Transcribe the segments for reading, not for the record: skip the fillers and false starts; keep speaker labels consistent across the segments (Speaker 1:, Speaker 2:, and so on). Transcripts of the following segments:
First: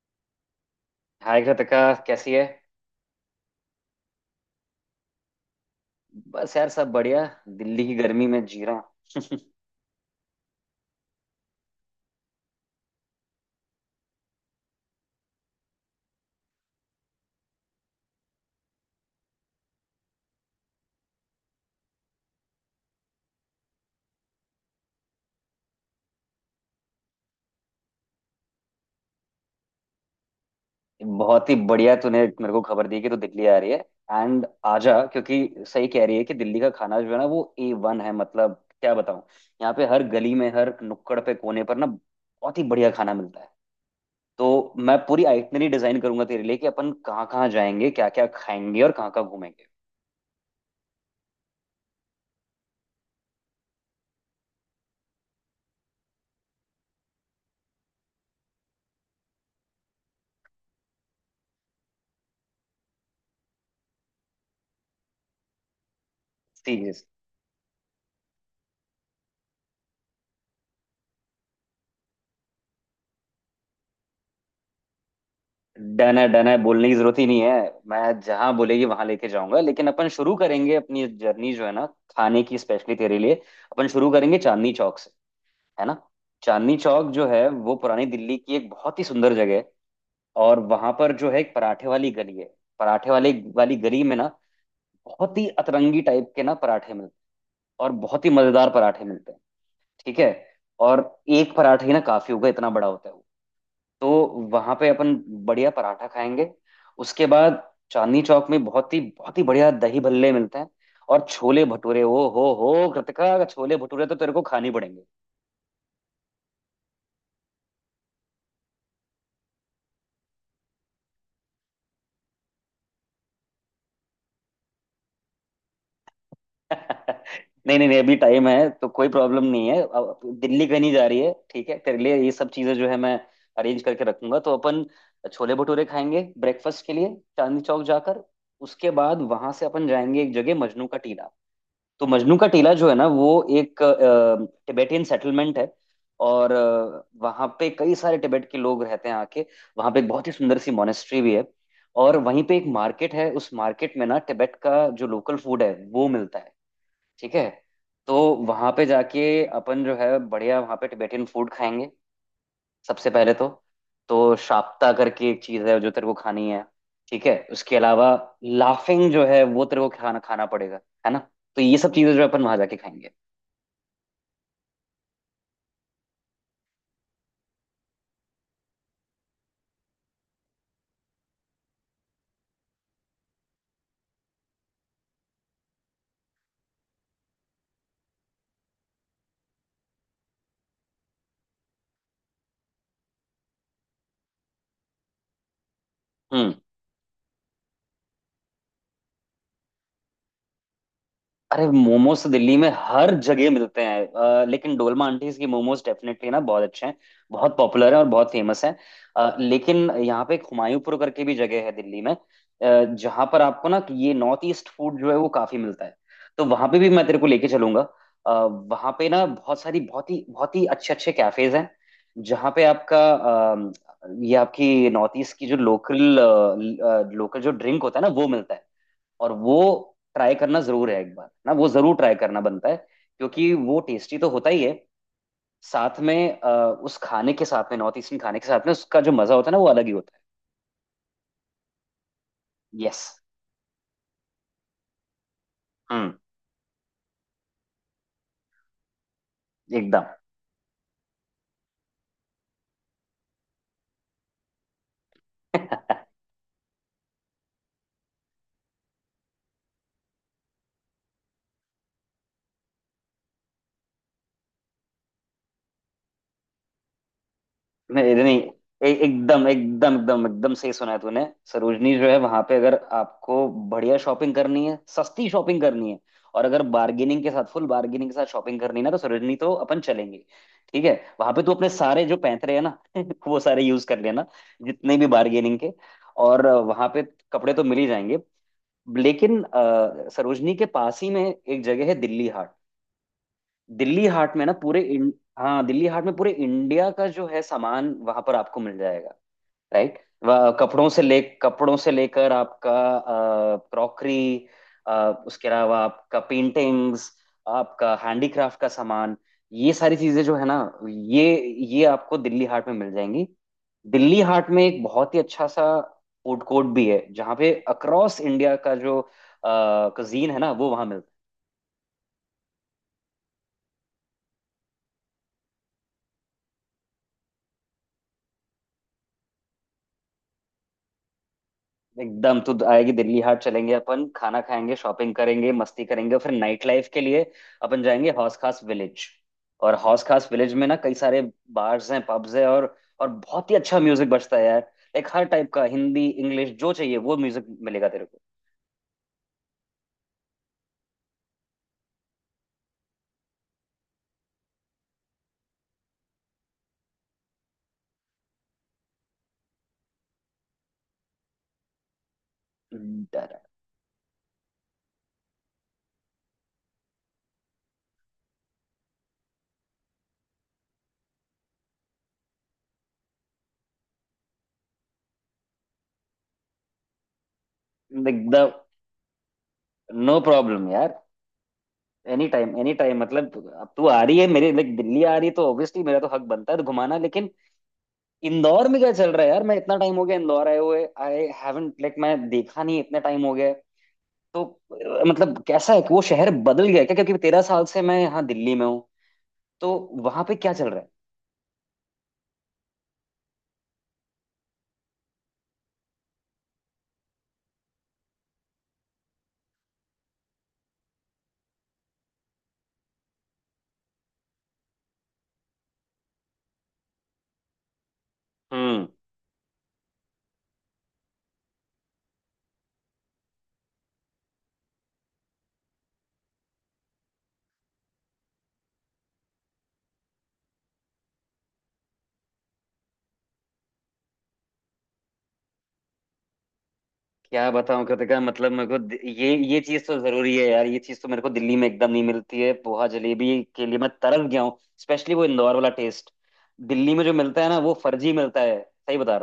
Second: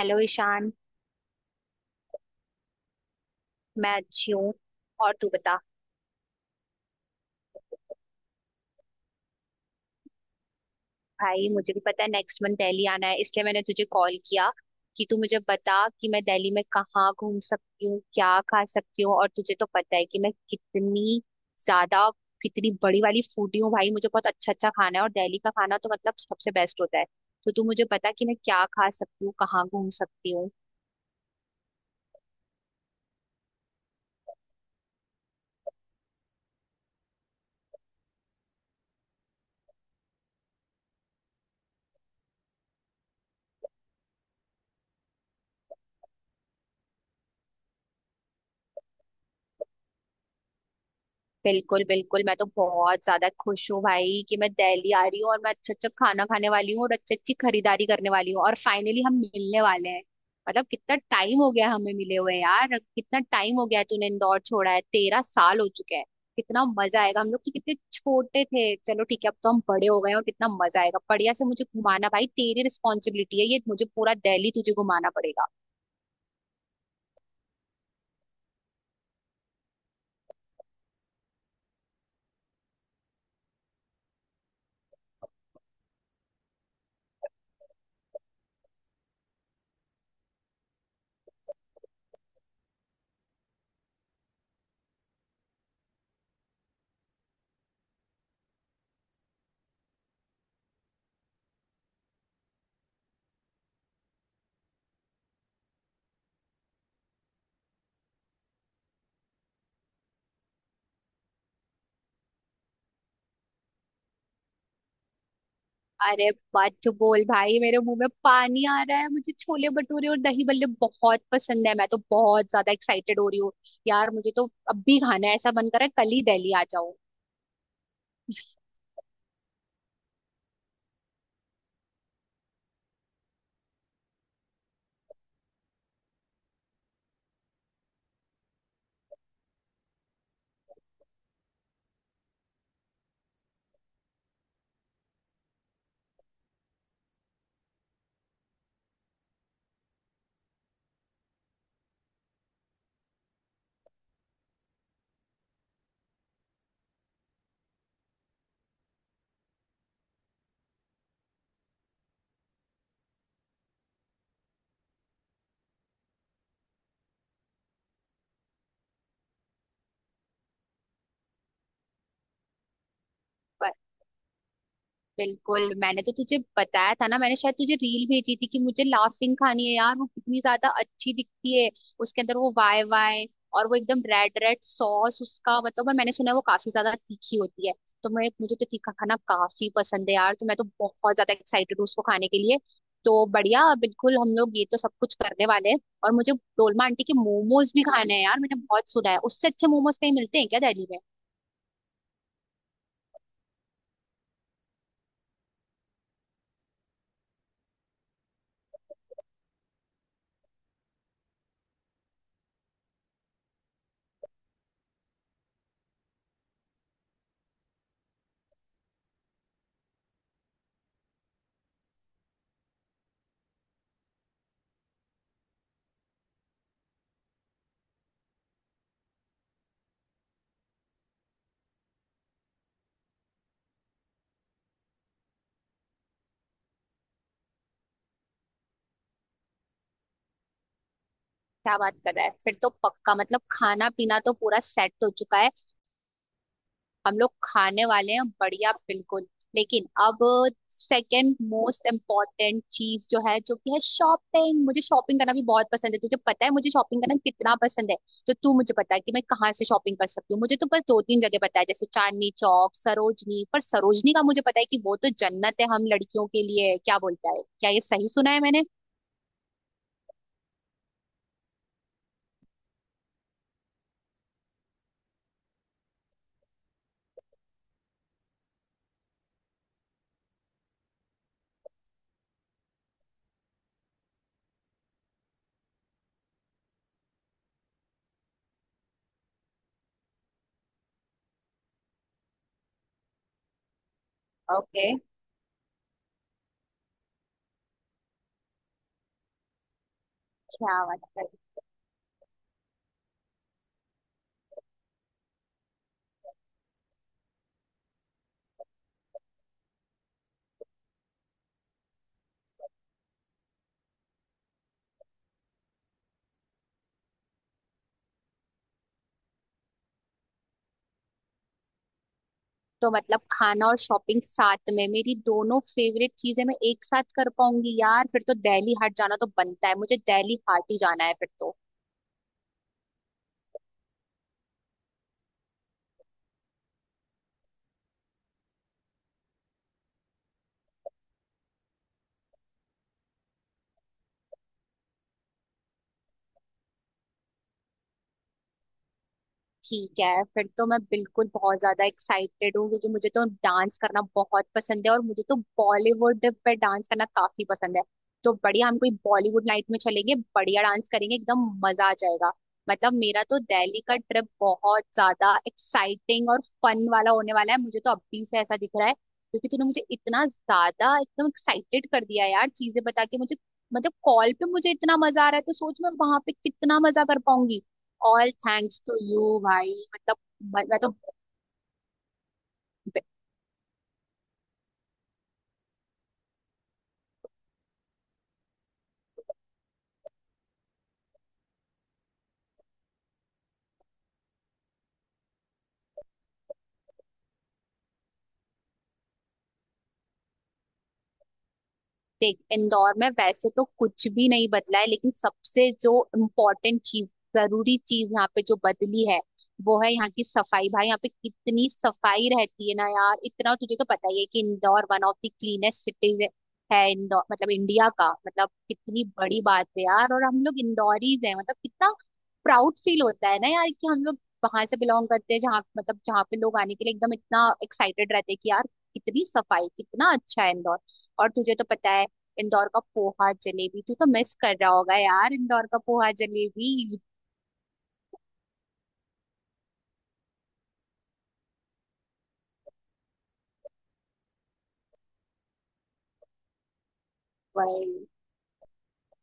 Speaker 1: Hello Ishan.
Speaker 2: Hi Kritika. कैसी है?
Speaker 1: मैं अच्छी हूँ। और तू बता।
Speaker 2: बस यार सब बढ़िया। दिल्ली की गर्मी में जी रहा
Speaker 1: भाई मुझे भी पता है, नेक्स्ट मंथ दिल्ली आना है, इसलिए मैंने तुझे कॉल किया कि तू मुझे बता कि मैं दिल्ली में कहाँ घूम सकती हूँ, क्या खा सकती हूँ। और तुझे तो पता है कि मैं कितनी ज्यादा कितनी बड़ी वाली फूडी हूँ। भाई मुझे बहुत अच्छा अच्छा खाना है, और दिल्ली का खाना तो मतलब सबसे बेस्ट होता है। तो तू मुझे बता कि मैं क्या खा सकती हूँ, कहाँ घूम सकती हूँ।
Speaker 2: हूँ। बहुत ही बढ़िया तूने मेरे को खबर दी कि तू दिल्ली आ रही है। एंड आजा क्योंकि सही कह रही है कि दिल्ली का खाना जो है ना वो ए वन है। मतलब क्या बताऊँ। यहाँ पे हर गली में हर नुक्कड़ पे कोने पर ना बहुत ही बढ़िया खाना मिलता है। तो मैं पूरी आइटनरी डिजाइन करूंगा तेरे लिए कि अपन कहाँ कहाँ जाएंगे क्या क्या खाएंगे और कहाँ कहाँ घूमेंगे।
Speaker 1: बिल्कुल बिल्कुल, मैं तो बहुत ज्यादा खुश हूँ भाई कि मैं दिल्ली आ रही हूँ, और मैं अच्छा अच्छा खाना खाने वाली हूँ, और अच्छी अच्छी खरीदारी करने वाली हूँ, और फाइनली हम मिलने वाले हैं। मतलब कितना टाइम हो गया हमें मिले हुए। यार कितना टाइम हो गया है तूने इंदौर छोड़ा है, 13 साल हो चुके हैं। कितना
Speaker 2: ठीक है,
Speaker 1: मजा आएगा, हम लोग तो कितने छोटे थे। चलो ठीक है, अब तो हम बड़े हो गए हैं और कितना मजा आएगा। बढ़िया से मुझे घुमाना भाई, तेरी रिस्पॉन्सिबिलिटी है ये, मुझे पूरा दिल्ली तुझे घुमाना पड़ेगा।
Speaker 2: डन है डन है बोलने की जरूरत ही नहीं है। मैं जहां बोलेगी वहां लेके जाऊंगा। लेकिन अपन शुरू करेंगे अपनी जर्नी जो है ना खाने की स्पेशली तेरे लिए। अपन शुरू करेंगे चांदनी चौक से। है ना। चांदनी चौक जो है वो पुरानी दिल्ली की एक बहुत ही सुंदर जगह है। और वहां पर जो है एक पराठे वाली गली है। पराठे वाले वाली गली में ना बहुत ही अतरंगी टाइप के ना पराठे मिलते हैं और बहुत ही मजेदार पराठे मिलते हैं। ठीक है। और एक पराठे ही ना काफी होगा इतना बड़ा होता है वो। तो वहां पे अपन बढ़िया पराठा खाएंगे। उसके बाद चांदनी चौक में बहुत ही बढ़िया दही भल्ले मिलते हैं। और छोले भटूरे ओ हो कृतिका छोले भटूरे तो तेरे को खाने पड़ेंगे।
Speaker 1: अरे मत बोल भाई, मेरे मुंह में पानी आ रहा है। मुझे छोले भटूरे और दही बल्ले बहुत पसंद है। मैं तो बहुत ज्यादा एक्साइटेड हो रही हूँ यार, मुझे तो अब भी खाना है, ऐसा मन कर रहा है कल ही दिल्ली आ जाऊं।
Speaker 2: नहीं नहीं नहीं, अभी टाइम है तो कोई प्रॉब्लम नहीं है। अब दिल्ली कहीं नहीं जा रही है। ठीक है तेरे लिए ये सब चीजें जो है मैं अरेंज करके रखूंगा। तो अपन छोले भटूरे खाएंगे ब्रेकफास्ट के लिए चांदनी चौक जाकर। उसके बाद वहां से अपन जाएंगे एक जगह मजनू का टीला। तो मजनू का टीला जो है ना वो एक टिबेटियन सेटलमेंट है। और वहाँ पे कई सारे टिबेट के लोग रहते हैं आके। वहाँ पे एक बहुत ही सुंदर सी मोनेस्ट्री भी है। और वहीं पे एक मार्केट है उस मार्केट में ना टिबेट का जो लोकल फूड है वो मिलता है। ठीक है। तो वहाँ पे जाके अपन जो है बढ़िया वहाँ पे टिबेटियन फूड खाएंगे। सबसे पहले तो शाप्ता करके एक चीज है जो तेरे को खानी है। ठीक है उसके अलावा लाफिंग जो है वो तेरे को खाना खाना पड़ेगा। है ना। तो ये सब चीजें जो है अपन वहां जाके खाएंगे।
Speaker 1: बिल्कुल, मैंने तो तुझे बताया था ना, मैंने शायद तुझे रील भेजी थी कि मुझे लाफिंग खानी है यार, वो कितनी ज्यादा अच्छी दिखती है। उसके अंदर वो वाई वाई और वो एकदम रेड रेड सॉस उसका, मतलब, और मैंने सुना है वो काफी ज्यादा तीखी होती है। तो मैं मुझे तो तीखा खाना काफी पसंद है यार, तो मैं तो बहुत ज्यादा एक्साइटेड हूँ उसको खाने के लिए। तो बढ़िया, बिल्कुल हम लोग ये तो सब कुछ करने वाले हैं। और मुझे
Speaker 2: हम्म।
Speaker 1: डोलमा आंटी के मोमोज भी खाने हैं यार, मैंने बहुत सुना है। उससे अच्छे मोमोज कहीं मिलते हैं क्या दिल्ली में?
Speaker 2: अरे मोमोज तो दिल्ली में हर जगह मिलते हैं लेकिन डोलमा आंटीज की मोमोज डेफिनेटली ना बहुत अच्छे हैं। बहुत पॉपुलर हैं और बहुत फेमस हैं। लेकिन यहाँ पे एक हुमायूंपुर करके भी जगह है दिल्ली में जहाँ पर आपको ना कि ये नॉर्थ ईस्ट फूड जो है वो काफी मिलता है। तो वहाँ पे भी मैं तेरे को लेके चलूंगा। वहाँ पे ना बहुत सारी बहुत ही अच्छे अच्छे कैफेज हैं जहाँ पे आपका ये आपकी नॉर्थ ईस्ट की जो लोकल लोकल जो ड्रिंक होता है ना वो मिलता है। और वो ट्राई करना जरूर है एक बार ना वो जरूर ट्राई करना बनता है क्योंकि वो टेस्टी तो होता ही है। साथ में उस खाने के साथ में नॉर्थ ईस्टर्न खाने के साथ में उसका जो मजा होता है ना वो अलग ही होता
Speaker 1: क्या बात कर रहा है, फिर तो
Speaker 2: है। यस।
Speaker 1: पक्का, मतलब खाना पीना तो पूरा सेट हो चुका है।
Speaker 2: हम्म।
Speaker 1: हम लोग खाने वाले हैं, बढ़िया, बिल्कुल। लेकिन
Speaker 2: एकदम।
Speaker 1: अब सेकंड मोस्ट इम्पोर्टेंट चीज जो है, जो कि है शॉपिंग। मुझे शॉपिंग करना भी बहुत पसंद है, तुझे पता है मुझे शॉपिंग करना कितना पसंद है। तो तू मुझे बता कि मैं कहाँ से शॉपिंग कर सकती हूँ। मुझे तो बस दो तीन जगह पता है, जैसे चांदनी चौक, सरोजनी। पर सरोजनी का मुझे पता है कि वो तो जन्नत है हम लड़कियों के लिए, क्या बोलता है, क्या ये सही
Speaker 2: नहीं
Speaker 1: सुना
Speaker 2: नहीं
Speaker 1: है मैंने?
Speaker 2: एकदम एकदम एकदम एकदम सही सुना है तूने। सरोजनी जो है वहां पे अगर आपको बढ़िया शॉपिंग करनी है सस्ती शॉपिंग करनी है। और अगर बार्गेनिंग के साथ फुल बार्गेनिंग के साथ शॉपिंग करनी है ना तो सरोजनी तो अपन चलेंगे। ठीक है। वहां पे तू अपने सारे जो पैंतरे हैं ना वो सारे यूज कर लेना जितने भी बार्गेनिंग के। और वहां पे कपड़े तो मिल ही जाएंगे। लेकिन सरोजनी के पास ही में एक जगह है दिल्ली हाट। दिल्ली हाट में ना
Speaker 1: ओके।
Speaker 2: हाँ दिल्ली हाट में पूरे इंडिया का जो है सामान वहां पर आपको मिल। राइट।
Speaker 1: क्या बात।
Speaker 2: कपड़ों से लेकर आपका क्रॉकरी उसके अलावा आपका पेंटिंग्स आपका हैंडीक्राफ्ट का सामान ये सारी चीजें जो है ना ये ये आपको दिल्ली हाट में मिल जाएंगी। दिल्ली हाट में एक बहुत ही अच्छा सा फूड कोर्ट भी है जहाँ पे अक्रॉस इंडिया का जो कजीन है ना वो वहाँ
Speaker 1: तो मतलब खाना और शॉपिंग साथ में, मेरी दोनों फेवरेट चीजें मैं एक साथ कर पाऊंगी यार। फिर तो दिल्ली हाट जाना तो बनता है, मुझे दिल्ली हाट ही जाना है फिर तो।
Speaker 2: एकदम तो आएगी दिल्ली हाट चलेंगे अपन खाना खाएंगे शॉपिंग करेंगे मस्ती करेंगे फिर नाइट लाइफ के लिए अपन जाएंगे हौस खास विलेज। और हौस खास विलेज में ना कई सारे बार्स हैं पब्स हैं और बहुत ही अच्छा म्यूजिक बजता है यार लाइक हर टाइप का हिंदी इंग्लिश जो चाहिए वो म्यूजिक मिलेगा तेरे को।
Speaker 1: ठीक है, फिर तो मैं बिल्कुल बहुत ज्यादा एक्साइटेड हूँ, क्योंकि मुझे तो डांस करना बहुत पसंद है और मुझे तो बॉलीवुड पे डांस करना काफी पसंद है। तो बढ़िया, हम कोई बॉलीवुड नाइट में चलेंगे, बढ़िया डांस करेंगे, एकदम मजा आ जाएगा। मतलब मेरा तो
Speaker 2: डर-
Speaker 1: दिल्ली का ट्रिप बहुत ज्यादा एक्साइटिंग और फन वाला होने वाला है। मुझे तो अभी से ऐसा दिख रहा है, क्योंकि तूने मुझे इतना ज्यादा एकदम एक्साइटेड कर दिया यार चीजें बता के मुझे। मतलब कॉल पे मुझे इतना मजा आ रहा है, तो सोच मैं वहां पे कितना मजा कर पाऊंगी। ऑल
Speaker 2: एकदम।
Speaker 1: थैंक्स टू यू भाई,
Speaker 2: नो
Speaker 1: मतलब मैं
Speaker 2: प्रॉब्लम
Speaker 1: मैं
Speaker 2: यार।
Speaker 1: तो
Speaker 2: एनी टाइम मतलब अब तू आ रही है मेरे लाइक दिल्ली आ रही है तो ऑब्वियसली मेरा तो हक बनता है तो घुमाना। लेकिन इंदौर में क्या चल रहा है यार मैं इतना टाइम हो गया इंदौर आए हुए आई हैवंट लाइक मैं देखा नहीं इतने टाइम हो गए। तो मतलब कैसा है कि वो शहर बदल गया है क्या क्योंकि 13 साल से मैं यहाँ दिल्ली में हूँ। तो वहां पे क्या चल रहा है?
Speaker 1: देख, इंदौर में वैसे तो कुछ भी नहीं बदला है, लेकिन सबसे जो इम्पोर्टेंट चीज, जरूरी चीज यहाँ पे जो बदली है वो है यहाँ की सफाई। भाई यहाँ पे कितनी सफाई रहती है ना यार, इतना तुझे तो पता ही है कि Indore one of the cleanest cities है। इंदौर मतलब इंडिया का, मतलब
Speaker 2: हम्म।
Speaker 1: कितनी बड़ी बात है यार। और हम लोग इंदौरीज हैं, मतलब कितना प्राउड फील होता है ना यार, कि हम लोग वहां से बिलोंग करते हैं जहाँ, मतलब जहाँ पे लोग आने के लिए एकदम इतना एक्साइटेड रहते हैं कि यार कितनी सफाई, कितना अच्छा है इंदौर। और तुझे तो पता है इंदौर का पोहा जलेबी, तू तो मिस कर रहा होगा यार इंदौर का पोहा जलेबी।
Speaker 2: क्या बताऊं कृतिका मतलब मेरे को ये चीज तो जरूरी है यार। ये चीज तो मेरे को दिल्ली में एकदम नहीं मिलती है। पोहा जलेबी के लिए मैं तरस गया हूँ स्पेशली वो इंदौर वाला टेस्ट। दिल्ली में जो मिलता है ना वो
Speaker 1: भाई
Speaker 2: फर्जी मिलता है। सही बता।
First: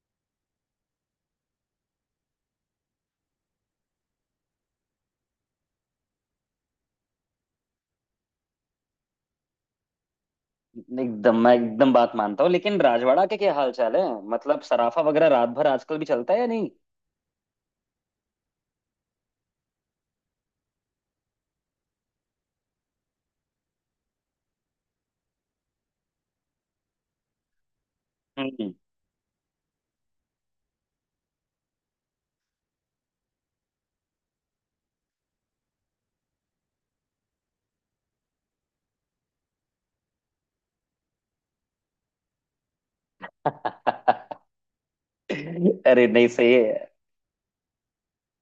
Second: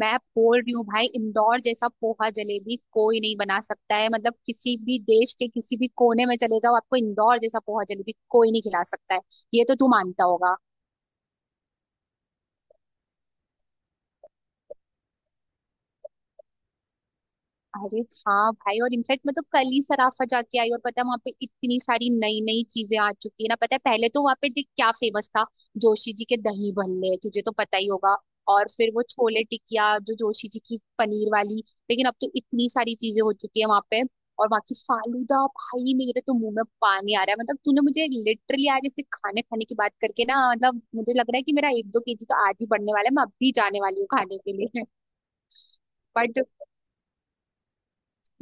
Speaker 1: मैं बोल रही हूँ भाई, इंदौर जैसा पोहा जलेबी कोई नहीं बना सकता है। मतलब किसी भी देश के किसी भी कोने में चले जाओ, आपको इंदौर जैसा पोहा जलेबी कोई नहीं खिला सकता है। ये तो तू मानता होगा।
Speaker 2: एकदम मैं एकदम बात मानता हूँ। लेकिन राजवाड़ा के क्या हाल चाल है मतलब सराफा वगैरह रात भर आजकल भी चलता है या नहीं?
Speaker 1: अरे हाँ भाई, और इनफैक्ट मैं तो कल ही सराफा जाके आई, और पता है वहां पे इतनी सारी नई नई चीजें आ चुकी है ना। पता है पहले तो वहां पे देख क्या फेमस था, जोशी जी के दही भल्ले, तुझे तो पता ही होगा। और
Speaker 2: हम्म।
Speaker 1: फिर वो छोले टिकिया जो जोशी जी की, पनीर वाली। लेकिन अब तो इतनी सारी चीजें हो चुकी है वहां पे। और वहां की फालूदा, भाई मेरे तो मुंह में पानी आ रहा है। मतलब तूने मुझे लिटरली आज ऐसे खाने खाने की बात करके ना, मतलब मुझे लग रहा है कि मेरा 1-2 KG तो आज ही बढ़ने वाला है, मैं अब भी जाने वाली हूँ खाने के लिए।
Speaker 2: अरे नहीं
Speaker 1: बट
Speaker 2: सही है।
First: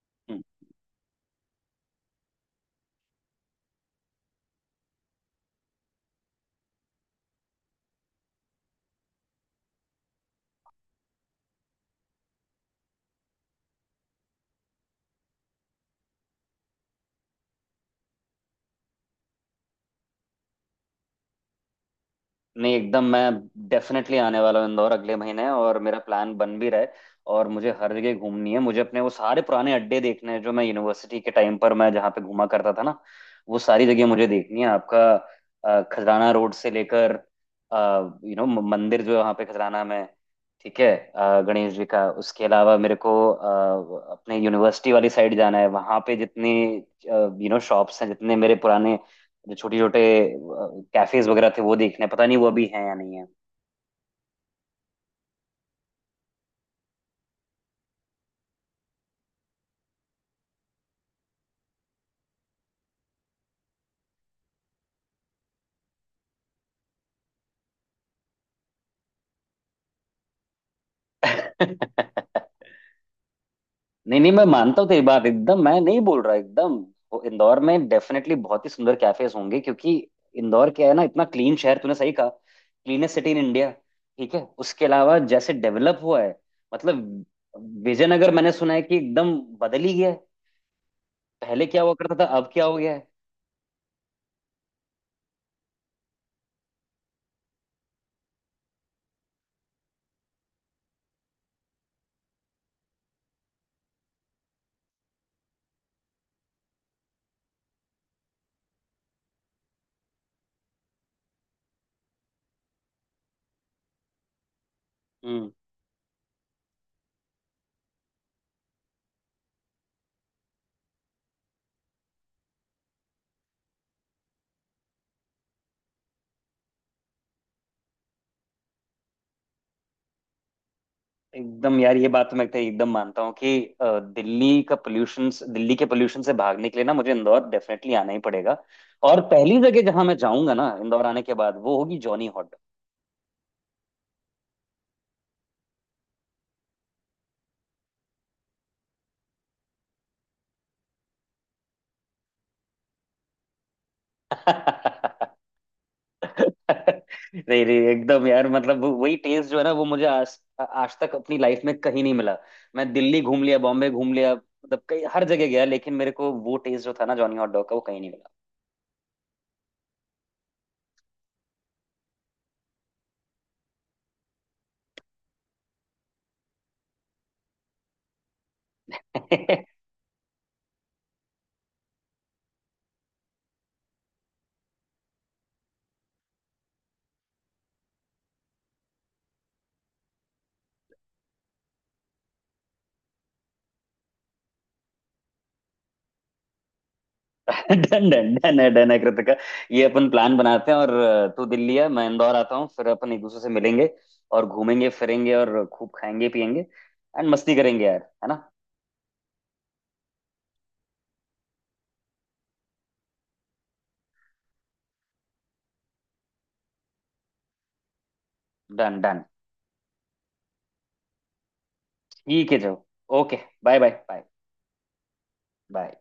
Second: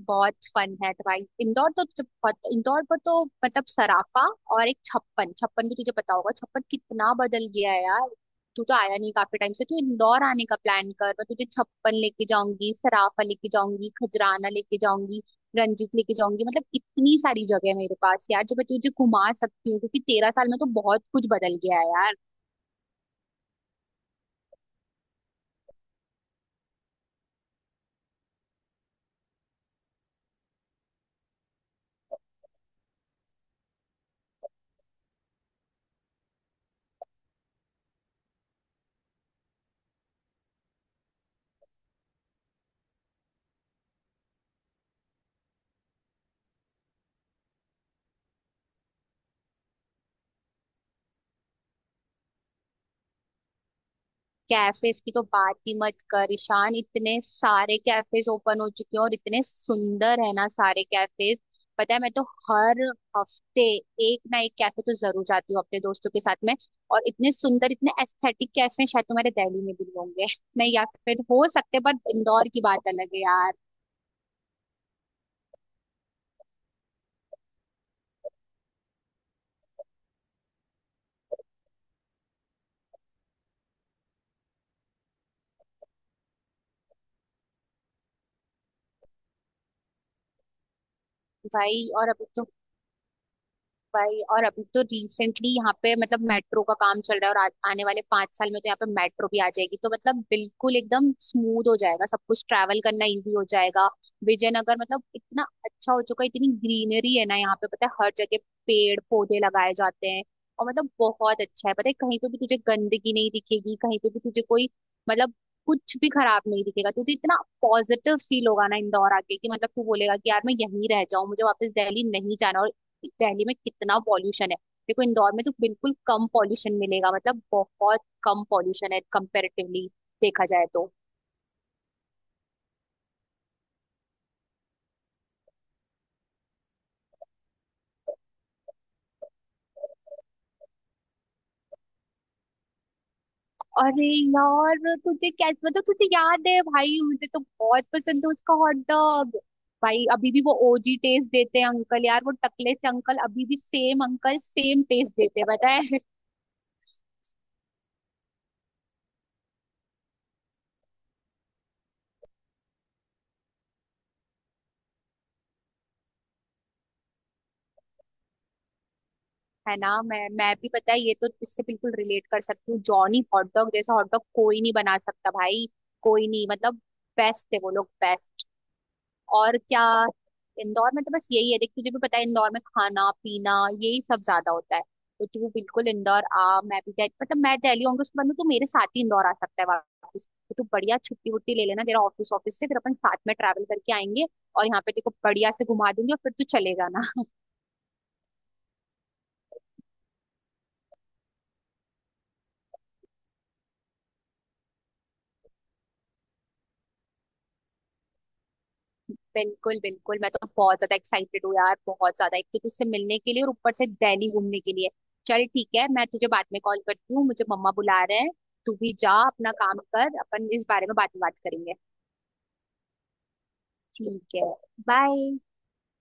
Speaker 1: बहुत
Speaker 2: हम्म,
Speaker 1: फन है तो भाई। इंदौर पर तो मतलब सराफा, और एक छप्पन, छप्पन भी तुझे पता होगा। छप्पन कितना बदल गया है यार, तू तो आया नहीं काफी टाइम से। तू इंदौर आने का प्लान कर, मैं तुझे छप्पन लेके जाऊंगी, सराफा लेके जाऊंगी, खजराना लेके जाऊंगी, रंजीत लेके जाऊंगी। मतलब इतनी सारी जगह है मेरे पास यार, जो मैं तुझे घुमा सकती हूँ, क्योंकि 13 साल में तो बहुत कुछ बदल गया है यार।
Speaker 2: नहीं एकदम मैं डेफिनेटली आने वाला हूँ इंदौर अगले महीने। और मेरा प्लान बन भी रहा है। और मुझे हर जगह घूमनी है मुझे अपने वो सारे पुराने अड्डे देखने हैं जो मैं यूनिवर्सिटी के टाइम पर मैं जहाँ पे घूमा करता था ना वो सारी जगह मुझे देखनी है। आपका खजराना रोड से लेकर यू नो मंदिर जो है वहाँ पे खजराना में। ठीक है गणेश जी का उसके अलावा मेरे को अपने यूनिवर्सिटी वाली साइड जाना है वहां पे जितने यू नो शॉप्स हैं जितने मेरे पुराने जो छोटे छोटे कैफेज वगैरह थे वो देखने हैं। पता नहीं वो अभी हैं या नहीं।
Speaker 1: कैफेज की तो बात ही मत कर ईशान, इतने सारे कैफेज ओपन हो चुके हैं, और इतने सुंदर है ना सारे कैफेज। पता है मैं तो हर हफ्ते एक ना एक कैफे तो जरूर जाती हूँ अपने दोस्तों के साथ में। और इतने सुंदर, इतने एस्थेटिक कैफे शायद तुम्हारे दिल्ली में भी होंगे। नहीं, या फिर हो
Speaker 2: है।
Speaker 1: सकते, बट इंदौर की बात अलग है यार।
Speaker 2: नहीं नहीं मैं मानता हूँ तेरी बात। एकदम मैं नहीं बोल रहा एकदम। वो इंदौर में डेफिनेटली बहुत ही सुंदर कैफेज होंगे क्योंकि इंदौर क्या है ना इतना क्लीन शहर तूने सही कहा क्लीनेस्ट सिटी इन इंडिया। ठीक है उसके अलावा जैसे डेवलप हुआ है मतलब विजयनगर मैंने सुना है कि एकदम बदल ही गया है। पहले क्या
Speaker 1: भाई
Speaker 2: हुआ
Speaker 1: और
Speaker 2: करता था
Speaker 1: अभी तो
Speaker 2: अब क्या हो गया
Speaker 1: भाई और अभी तो रिसेंटली यहाँ पे मतलब मेट्रो का काम चल रहा है, और आने वाले 5 साल में तो यहाँ पे मेट्रो भी आ जाएगी, तो मतलब बिल्कुल एकदम स्मूथ हो जाएगा सब कुछ, ट्रैवल करना इजी हो जाएगा। विजयनगर मतलब इतना अच्छा हो चुका है, इतनी ग्रीनरी है ना यहाँ पे, पता है हर जगह पेड़ पौधे लगाए जाते हैं। और मतलब बहुत अच्छा है, पता है कहीं पे भी तुझे गंदगी नहीं दिखेगी, कहीं पे भी तुझे कोई, मतलब
Speaker 2: है?
Speaker 1: कुछ भी खराब नहीं दिखेगा तुझे। इतना पॉजिटिव फील होगा ना इंदौर आके, कि मतलब तू बोलेगा कि यार मैं यहीं रह जाऊं, मुझे वापस दिल्ली नहीं जाना। और कि दिल्ली में कितना पॉल्यूशन है, देखो इंदौर में तो बिल्कुल कम पॉल्यूशन मिलेगा, मतलब बहुत कम पॉल्यूशन है कंपेरेटिवली देखा जाए तो।
Speaker 2: एकदम यार ये बात तो मैं तो एकदम मानता हूँ कि दिल्ली का पोल्यूशन दिल्ली के पोल्यूशन से भागने के लिए ना मुझे इंदौर डेफिनेटली आना ही पड़ेगा। और पहली जगह जहां मैं जाऊंगा ना इंदौर आने के बाद वो होगी जॉनी हॉट।
Speaker 1: अरे यार तुझे क्या, मतलब तुझे याद है भाई, मुझे तो बहुत पसंद है उसका हॉट डॉग। भाई अभी भी वो ओजी टेस्ट देते हैं अंकल यार, वो टकले से अंकल अभी भी सेम अंकल, सेम टेस्ट देते हैं पता है।
Speaker 2: नहीं नहीं एकदम यार मतलब वही टेस्ट जो है ना वो मुझे आज आज तक अपनी लाइफ में कहीं नहीं मिला। मैं दिल्ली घूम लिया बॉम्बे घूम लिया मतलब कई हर जगह गया लेकिन मेरे को वो टेस्ट जो था ना जॉनी हॉट डॉग का वो कहीं नहीं मिला।
Speaker 1: है ना, मैं भी पता है ये तो, इससे बिल्कुल रिलेट कर सकती हूँ। जॉनी हॉट डॉग जैसा हॉट डॉग कोई नहीं बना सकता भाई, कोई नहीं, मतलब बेस्ट है वो लोग। और क्या, इंदौर में तो बस यही है, देख तुझे भी पता है इंदौर में खाना पीना यही सब ज्यादा होता है। तो तू बिल्कुल इंदौर आ, मतलब मैं दिल्ली होंगी, उसके बाद में तू मेरे साथ ही इंदौर आ सकता है वापस। तो तू बढ़िया छुट्टी वुट्टी ले लेना तेरा ऑफिस, ऑफिस से फिर अपन साथ में ट्रैवल करके आएंगे, और यहाँ पे तेरे को बढ़िया से घुमा दूंगी, और फिर तू चले जाना।
Speaker 2: डन है डन है डन है कृतिका। ये अपन प्लान बनाते हैं और तू दिल्ली है मैं इंदौर आता हूँ फिर अपन एक दूसरे से मिलेंगे और घूमेंगे फिरेंगे और खूब खाएंगे पिएंगे एंड मस्ती करेंगे यार है ना?
Speaker 1: बिल्कुल बिल्कुल, मैं तो बहुत ज्यादा एक्साइटेड हूँ यार, बहुत ज्यादा। एक तो तुझसे मिलने के लिए, और ऊपर से दिल्ली घूमने के लिए। चल ठीक है, मैं तुझे बाद में कॉल करती हूँ, मुझे मम्मा बुला रहे हैं। तू भी
Speaker 2: डन
Speaker 1: जा,
Speaker 2: डन
Speaker 1: अपना काम कर, अपन इस बारे में बाद में बात करेंगे।
Speaker 2: ठीक है जो ओके बाय बाय बाय
Speaker 1: ठीक है, बाय।
Speaker 2: बाय।